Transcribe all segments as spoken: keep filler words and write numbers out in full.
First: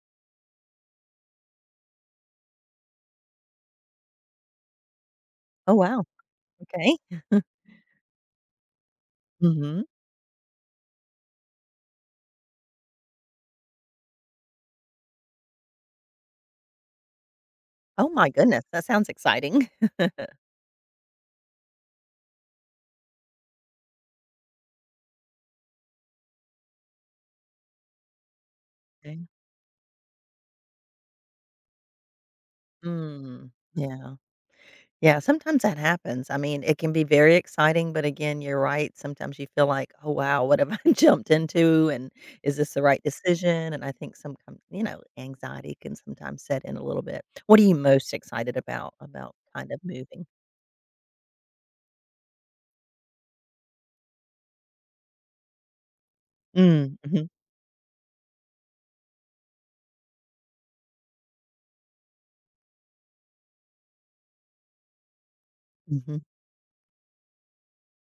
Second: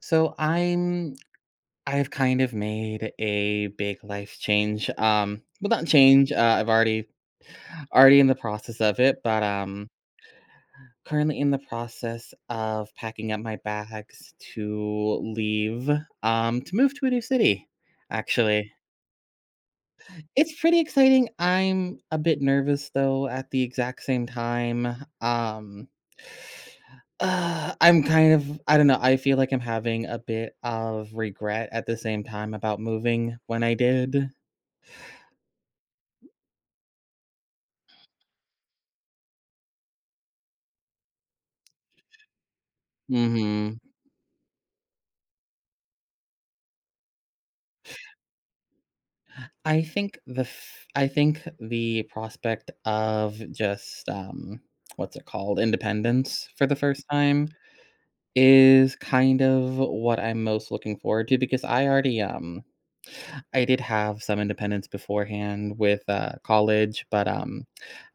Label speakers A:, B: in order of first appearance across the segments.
A: So I'm I've kind of made a big life change. Um, well,
B: Oh,
A: not
B: wow,
A: change. Uh, I've
B: okay.
A: already Already in the process of it, but
B: Mhm.
A: um, currently in the process of packing up my bags to leave. Um, to move to a new city.
B: Oh my goodness,
A: Actually,
B: that sounds exciting.
A: it's pretty exciting. I'm a bit nervous though at the exact same time. Um, Uh, I'm kind of I don't know, I
B: Okay.
A: feel like I'm having a bit of regret at the same time about moving
B: Mm.
A: when I
B: Yeah.
A: did.
B: Yeah, sometimes that happens. I mean, it can be very exciting, but again, you're right. Sometimes you feel like, "Oh, wow, what have I jumped into, and is this the right decision?"
A: Mhm.
B: And I think some com you know, anxiety can sometimes set in a little bit. What are you most excited about, about kind of
A: I think
B: moving?
A: the f I think the prospect of just, um, what's it called, independence for the
B: Mm,
A: first
B: mhm.
A: time is kind of what I'm most looking forward to because I already, um I did have some independence beforehand with,
B: Mhm.
A: uh, college, but, um,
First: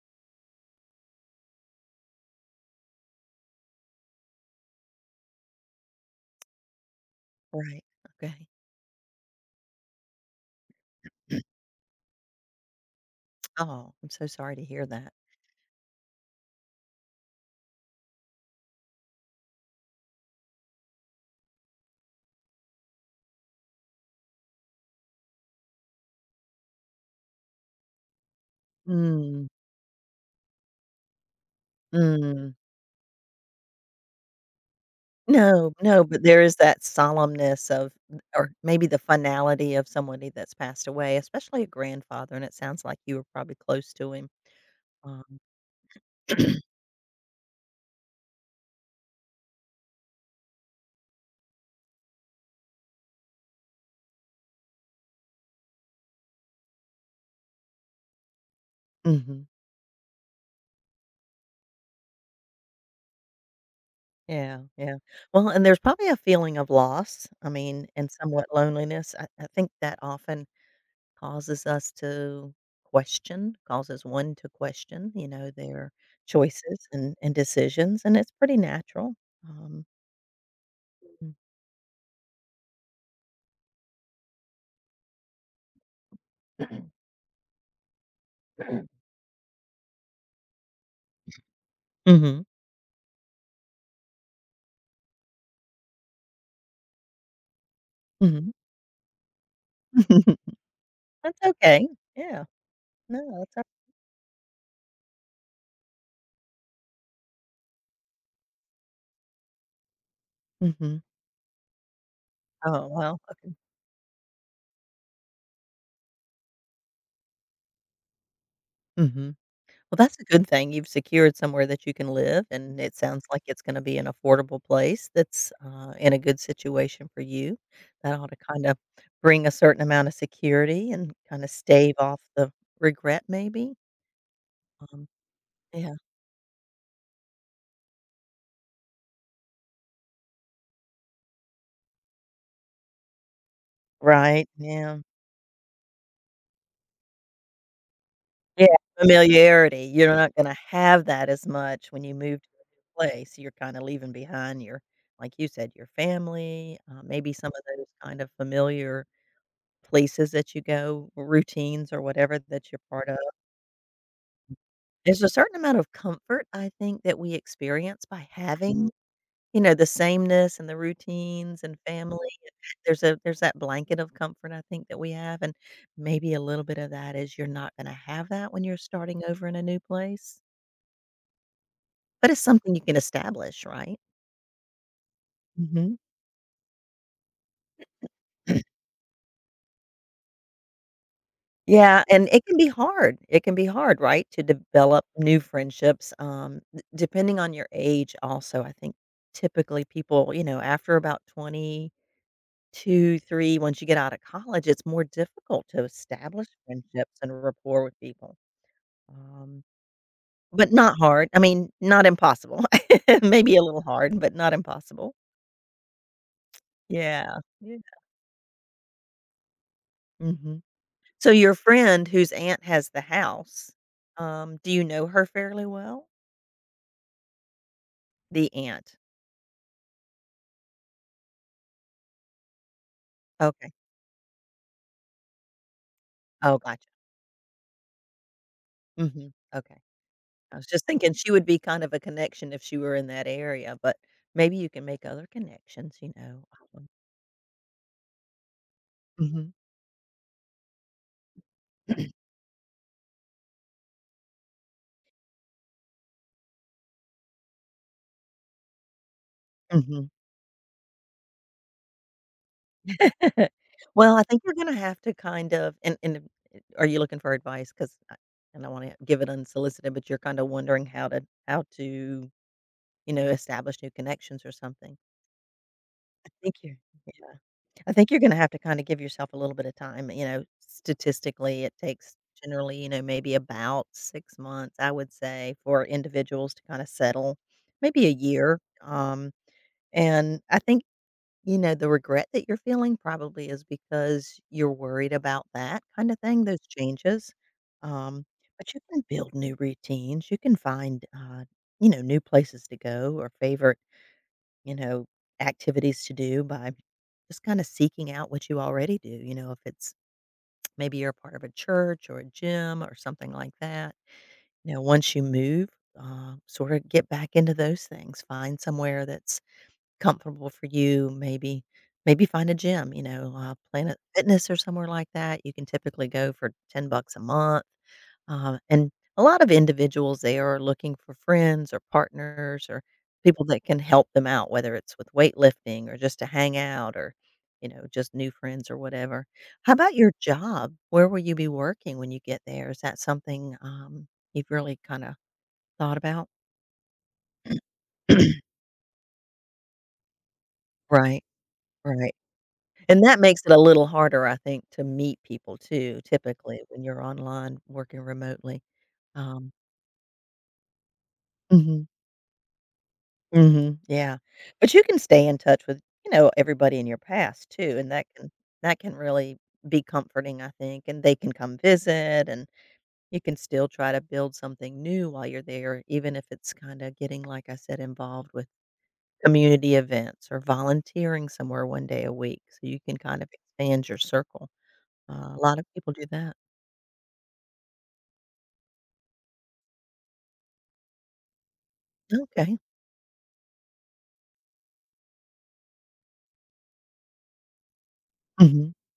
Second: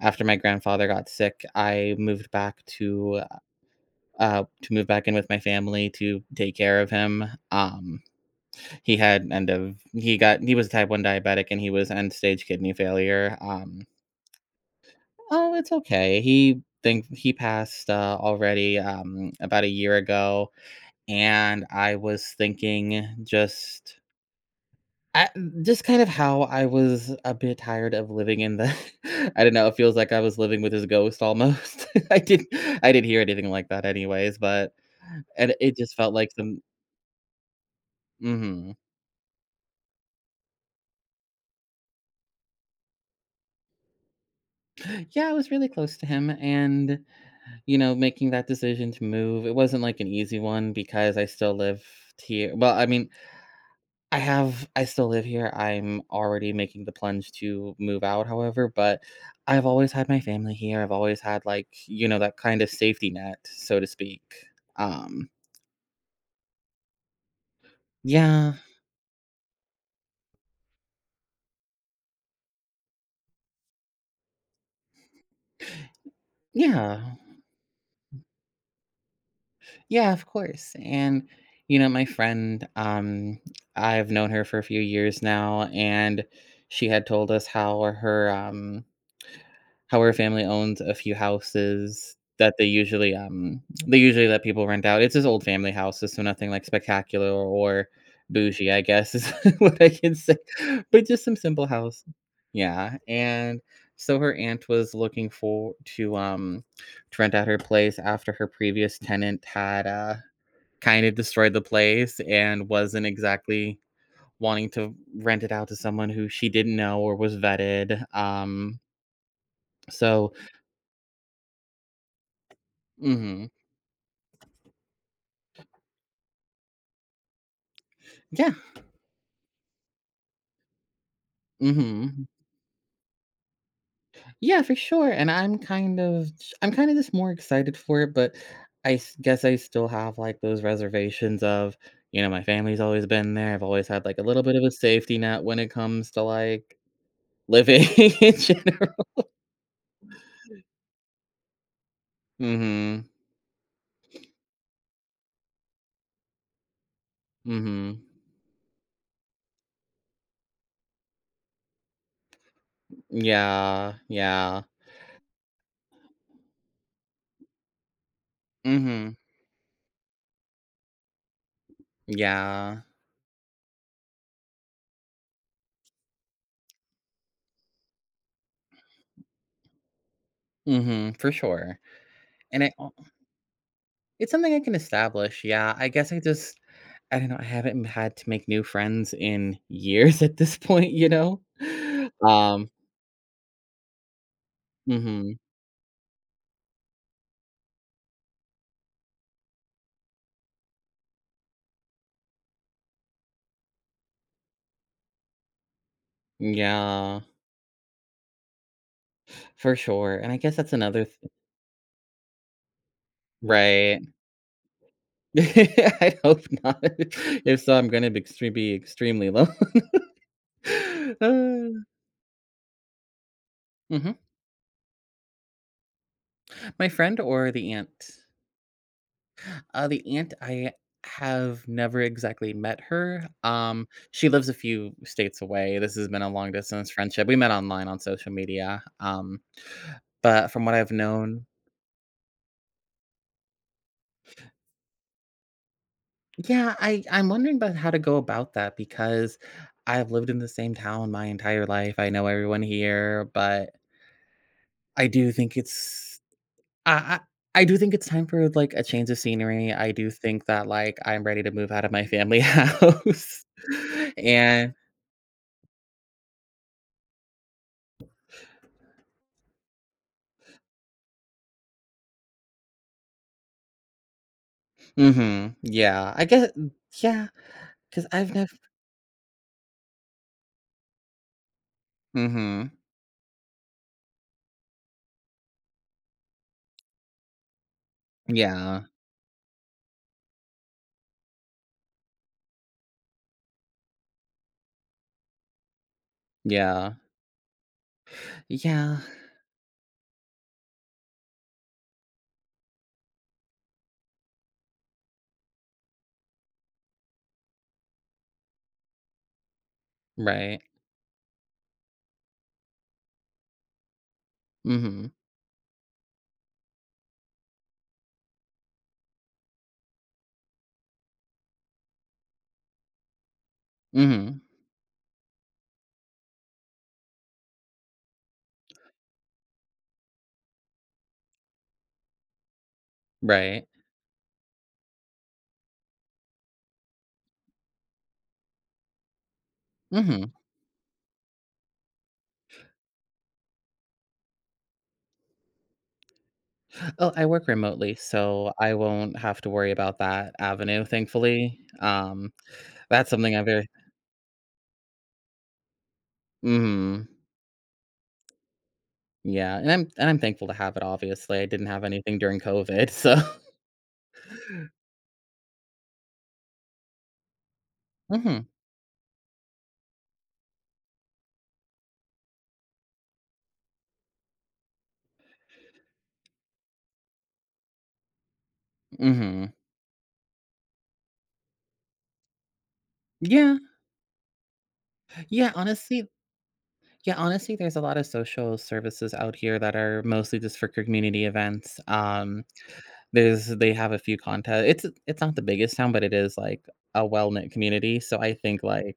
A: after my grandfather got sick, I moved back to uh, to move back in with my family to take care of him.
B: Right,
A: Um,
B: okay.
A: he had end of he got He was a type one diabetic and he was end stage kidney failure. Um,
B: Oh, I'm so sorry to hear that.
A: oh, it's okay. He think he passed uh, already um, about a year ago, and I was thinking just. I, just kind of how I was a bit tired of living in the, I
B: Mm,
A: don't know. It feels like I was living with his ghost almost. I didn't,
B: mm.
A: I didn't hear anything like that, anyways. But and
B: No,
A: it just
B: no,
A: felt
B: but
A: like
B: there is
A: some.
B: that solemnness of or
A: Mhm.
B: maybe the finality of somebody that's passed away, especially a grandfather, and it sounds like you were probably close to him.
A: Yeah, I
B: Um
A: was really close to him, and, you know, making that decision to move, it wasn't, like, an easy one because I still live here well, I mean, I have I still live here. I'm already making the plunge to move out, however, but
B: Mhm.
A: I've always had my family here, I've always had, like, you know, that kind of safety net, so to speak.
B: Yeah, yeah.
A: Um,
B: Well, and there's probably a feeling of loss, I mean, and somewhat
A: yeah,
B: loneliness. I I think that often causes us to question, causes one to question, you know, their choices and
A: yeah.
B: and decisions, and it's pretty natural. Um
A: Yeah, of course. And,
B: Mm.
A: you know, my friend, um, I've known her for a few years now, and she had told us how her um how her family owns a few houses
B: Mhm,
A: that they usually um they usually let people rent out. It's his old family houses, so nothing like spectacular or
B: mhm.
A: bougie, I guess is what I can say. But just some
B: That's
A: simple
B: okay.
A: house.
B: Yeah.
A: Yeah.
B: No, that's
A: And
B: all.
A: so her aunt was looking for to um to rent out her place after her previous tenant had uh
B: Mhm.
A: kinda destroyed the place and
B: Oh,
A: wasn't
B: well, okay.
A: exactly wanting to rent it out to someone who she didn't know or was vetted, um,
B: Mhm. Well, that's a
A: so
B: good thing. You've secured somewhere that you can live, and it sounds like
A: mhm.
B: it's gonna be an affordable place that's, uh, in a good situation for you. That ought to
A: Yeah,
B: kinda bring a certain amount of security and kinda stave off
A: mhm.
B: the regret maybe?
A: Yeah, for
B: Um,
A: sure, and I'm
B: yeah.
A: kind of I'm kinda just more excited for it, but I s guess I still have, like, those reservations of, you know, my family's always been there, I've always had, like, a little
B: Right,
A: bit of a
B: yeah.
A: safety net when it comes to, like, living in
B: Yeah,
A: general.
B: familiarity, you're not gonna have that as much when you move to a new
A: Mhm,
B: place, you're kinda leaving behind your like you said, your family, uh, maybe some of those
A: mhm.
B: kind of familiar places that you go, routines or whatever that you're part of.
A: Yeah, yeah.
B: There's a certain amount of comfort, I think, that we experience by having.
A: Mhm.
B: You know, the sameness and the routines and family,
A: Yeah.
B: there's a there's that blanket of comfort I think that we have, and maybe a little bit of that is you're not gonna have that when you're starting over in a new place,
A: Mhm, for sure.
B: but it's
A: And I
B: something you
A: al
B: can establish, right?
A: It's something I can establish, yeah, I
B: Mhm.
A: guess I just I don't know, I haven't had to make new friends in years at this point, you know?
B: Yeah, and it can be
A: Um
B: hard. It can be hard, right, to develop
A: mhm,
B: new friendships, um, d depending on your age also, I think typically people, you know, after about 20 2, three once you get out of college, it's more difficult to establish friendships
A: yeah,
B: and rapport with people, um,
A: for sure, and I guess
B: but
A: that's
B: not
A: another th
B: hard. I mean, not impossible. Maybe a little
A: right.
B: hard, but not impossible.
A: I hope not.
B: Yeah.
A: If so,
B: Yeah.
A: I'm gonna be extre be extremely lonely.
B: Mhm. So your
A: Uh,
B: friend whose aunt has the house,
A: mhm.
B: um, do you know her fairly well?
A: My friend or the aunt?
B: The aunt.
A: Uh, the aunt, I have never exactly met her.
B: Okay.
A: Um, she lives a few states away. This has been a long
B: Oh, gotcha.
A: distance friendship. We met online on social media.
B: Mhm.
A: Um,
B: Okay.
A: but
B: I
A: from
B: was
A: what
B: just
A: I've
B: thinking she would
A: known,
B: be kind of a connection if she were in that area, but maybe you can make other connections, you know.
A: yeah,
B: Um,
A: I I'm wondering about how to go about that because
B: mhm.
A: I've lived in the same town my entire life. I know everyone here, but I do think it's I. I I do think it's time for like a change of scenery. I do think that like I'm ready to move out of my family house.
B: Well, I think you're gonna
A: and.
B: have to kind of and and are you looking for advice? Because, and I wanna give it unsolicited, but you're kinda wondering how to how to, you know, establish new connections or something.
A: Mhm. Yeah, I
B: I
A: guess.
B: think you're
A: Yeah,
B: yeah, I
A: because 'cause
B: think you're
A: I've
B: gonna have
A: never.
B: to kinda give yourself a little bit of time, you know, statistically, it takes
A: Mhm.
B: generally, you know, maybe about six months, I would say, for individuals to kinda settle, maybe a year,
A: Yeah,
B: um, and I think you know, the regret that you're feeling probably is because you're worried about that kinda thing, those
A: yeah,
B: changes, um, but you
A: yeah,
B: can build new routines, you can find, uh, you know, new places to go or favorite, you know, activities to do by just kinda seeking out what you already do, you know, if it's
A: right.
B: maybe you're a part of a church or a gym or something like that. You know,
A: Mhm,
B: once you move, uh, sorta get back into those things, find somewhere that's comfortable for you, maybe maybe find a gym, you know, uh, Planet
A: mhm,
B: Fitness or somewhere like that. You can typically go for ten bucks a month, uh, and a lot of individuals, they are looking for friends or partners or people that
A: right.
B: can help them out, whether it's with weightlifting or just to hang out or, you know, just new friends or whatever. How about your
A: Mhm.
B: job? Where will you be working when you get there? Is that something, um, you've really kinda thought about?
A: Oh, I work remotely, so I won't have to worry about that avenue,
B: Right,
A: thankfully.
B: right.
A: Um,
B: And
A: that's
B: that
A: something
B: makes
A: I'm
B: it a
A: very
B: little harder, I think, to meet people too, typically, when you're
A: Mhm.
B: online working remotely. Um
A: Yeah, and I'm and I'm thankful to have it, obviously. I didn't have
B: Mhm,
A: anything during COVID, so
B: mhm, yeah. But you can stay in touch with, you know, everybody in your past too, and that can
A: mhm,
B: that can really be comforting, I think, and they can come visit, and you can still try to build something new while you're there, even if it's kinda getting, like I said, involved with
A: mhm.
B: community events or volunteering somewhere one day a week, so you can kind of
A: Yeah,
B: expand your circle. Uh, a
A: yeah,
B: lot of people
A: honestly
B: do that.
A: Yeah, honestly, there's a lot of social services out here that are mostly just for community events. Um,
B: Okay.
A: there's They have a few contests. It's it's not the biggest town, but it is like a well knit community. So I think
B: Mhm.
A: like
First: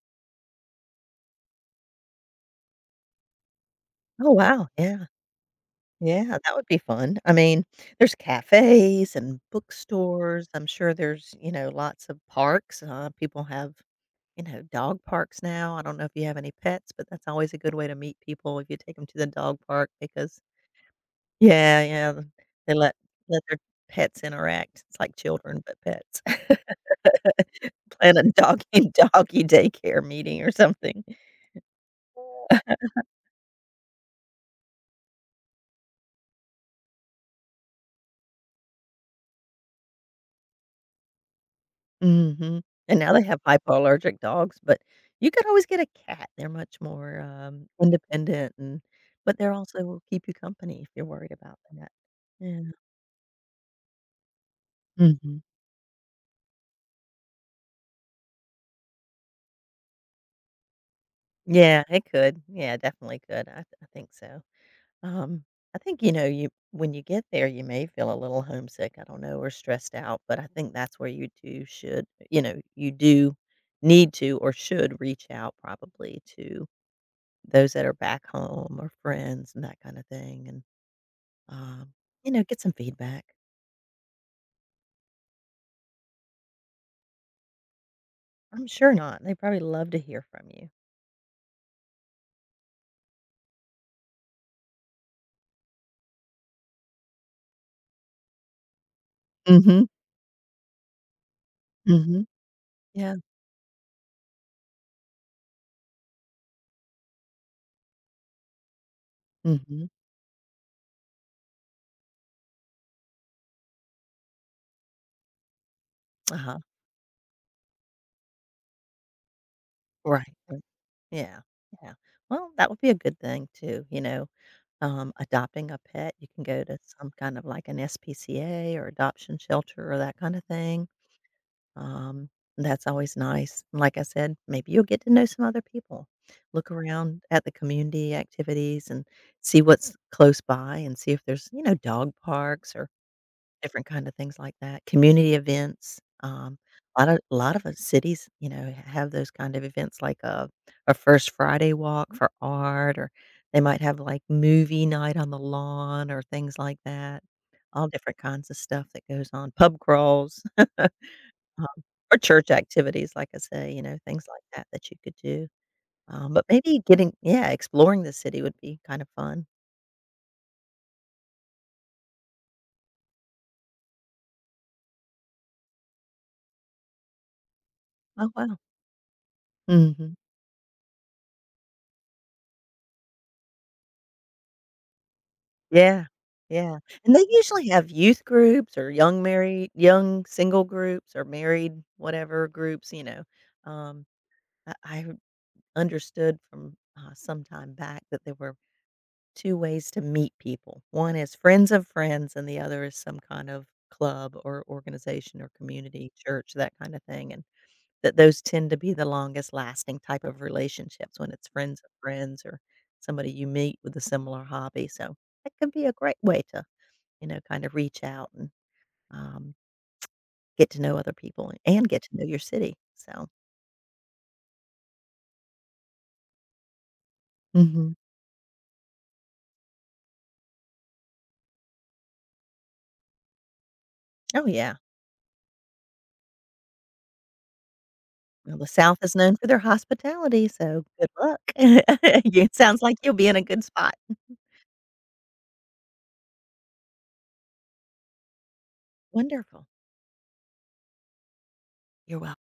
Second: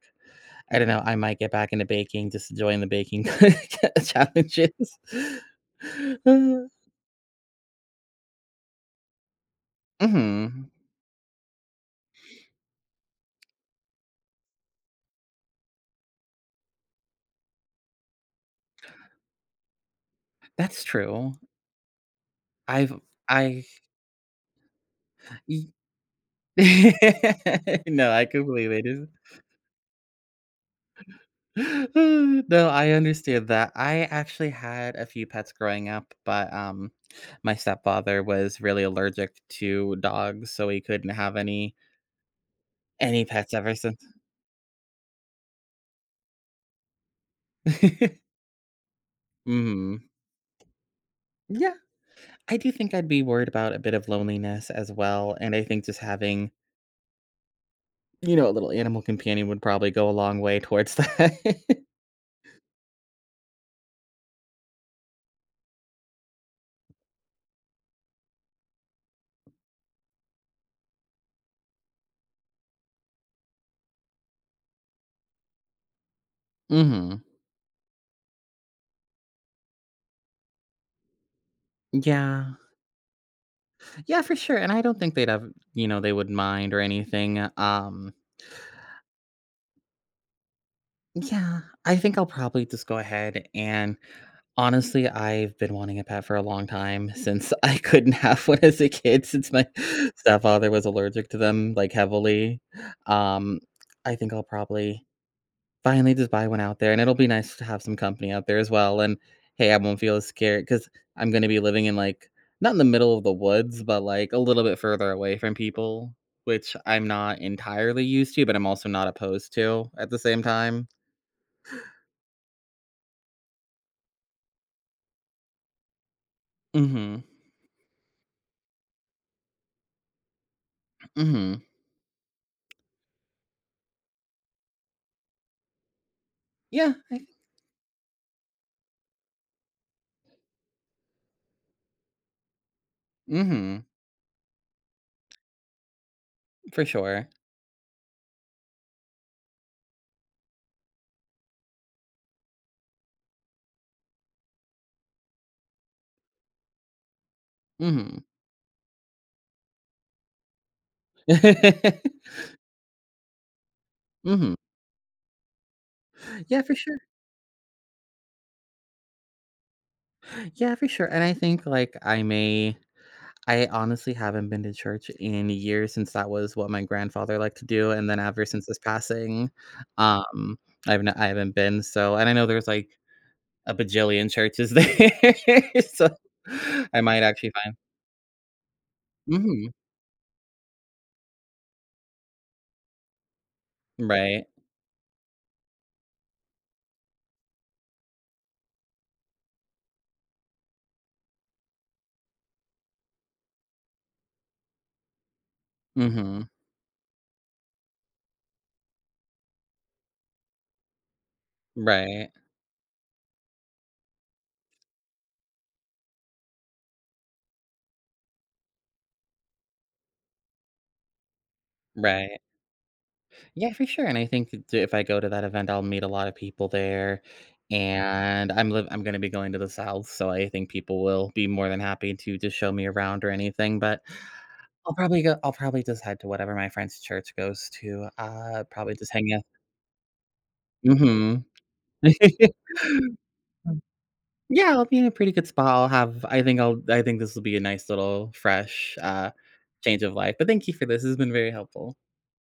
A: I don't know, I might get back into baking, just to join the baking
B: Oh, wow.
A: challenges.
B: Yeah. Yeah, that would
A: Uh,
B: be fun. I mean, there's cafes and bookstores. I'm
A: mhm.
B: sure there's, you know, lots of parks. Uh, people have, you know, dog parks now. I don't know if you have any pets, but that's always a good way to meet people if you take them to the dog park because,
A: That's true.
B: yeah, yeah, they
A: I've
B: let let their
A: I
B: pets interact. It's like children,
A: y-
B: but pets.
A: no,
B: Plan a
A: I completely
B: doggy
A: do.
B: doggy daycare meeting or something.
A: No, I understand that. I actually had a few pets growing up, but um my stepfather was really allergic to dogs, so he couldn't have any
B: Mhm, and now they
A: any
B: mhm have
A: pets ever since.
B: hypoallergic dogs, but you could always get a cat. They're much more, um, independent and but they're also will
A: Mhm.
B: keep you company if you're worried about
A: Yeah,
B: that.
A: I
B: Yeah.
A: do think I'd be worried about a bit of loneliness as well,
B: Mhm.
A: and I think just having, you know, a little animal companion would probably go a long way towards that.
B: Yeah, it could. Yeah, definitely could. I I think so. Um, I think, you know, you when you get there, you may feel a little homesick, I don't know, or stressed out, but I think that's where you do should you know, you do need to or should reach out probably to
A: Mhm.
B: those that are back home or friends and that kinda thing and um, you know,
A: Yeah.
B: get some feedback.
A: Yeah, for sure, and I don't think they'd have, you know, they would mind or anything. Um
B: I'm sure not. They probably love to hear from you.
A: Yeah, I think I'll probably just go ahead and honestly, I've been wanting a pet for a long time since I couldn't have one as a kid since my
B: Mhm,
A: stepfather was allergic to them like
B: mhm.
A: heavily.
B: Yeah.
A: Um, I think I'll probably Finally just buy one out there and it'll be nice to have some company out there as well. And hey, I
B: Mhm.
A: won't feel as scared because I'm gonna be living in like not in the middle of the woods, but like a little bit further away from people,
B: Uh-huh.
A: which I'm not entirely used to, but I'm also not opposed to at the
B: Right,
A: same
B: right.
A: time.
B: Yeah, yeah. Well, that would be a good thing too, you know, um, adopting a pet, you can go to some
A: Hmm.
B: kind of like an S P C A or adoption shelter or that kinda thing.
A: Mhm.
B: Um, that's always nice. And like I said, maybe you'll get to know some other people. Look
A: Yeah, I
B: around
A: think
B: at the community activities and see what's close by and see if there's, you know, dog parks or
A: mhm,
B: different kind of things like that, community events, um,
A: for
B: a lot of
A: sure.
B: a lot of, uh, cities, you know, have those kind of events like a a First Friday walk for art, or they might have, like, movie night on the lawn or things like that. All different
A: Mhm.
B: kinds of stuff that goes on, pub crawls, um, or church activities, like I say, you know, things like
A: Mhm.
B: that that you could do. Um, but
A: Yeah, for
B: maybe
A: sure.
B: getting yeah, exploring the city would be kind of fun.
A: Yeah, for sure, and I think, like, I may I honestly haven't been to church in years since that was what my grandfather liked to do, and then
B: Oh,
A: ever
B: wow.
A: since his passing,
B: Mhm.
A: um, I've not I haven't been, so and I know there's, like, a bajillion churches there,
B: Yeah,
A: so
B: yeah,
A: I
B: and
A: might
B: they
A: actually
B: usually
A: find.
B: have youth groups or young married
A: Mhm.
B: young single groups or married whatever groups, you know, um,
A: Right.
B: I I understood from, uh, some time back that there were two ways to meet people. One is friends of friends, and the other is some kind of club or organization or community,
A: Mhm.
B: church, that kinda thing, and that those tend to be the longest lasting type of relationships when it's friends of
A: Right.
B: friends or somebody you meet with a similar hobby, so that can be a great way to you know, kind of reach out and, um, get to know other people and get to know your
A: Right.
B: city, so
A: Yeah, for sure, and I think that if I go to that event, I'll meet a lot of people there,
B: mhm.
A: and I'm live I'm gonna be going to the South, so I think people will be more than happy to just show me around or anything, but
B: Oh, yeah.
A: I'll probably go I'll probably just head to whatever my friend's church goes to,
B: Well,
A: uh,
B: the
A: probably
B: South
A: just
B: is
A: hang
B: known
A: out.
B: for their hospitality, so good luck.
A: Mhm.
B: It sounds like you'll be in a good spot.
A: Yeah, I'll be in a pretty good spot. I'll have I think I'll I think this will be a nice little fresh, uh,
B: Wonderful.
A: change of life, but thank you for this, this has been very helpful.
B: You're welcome.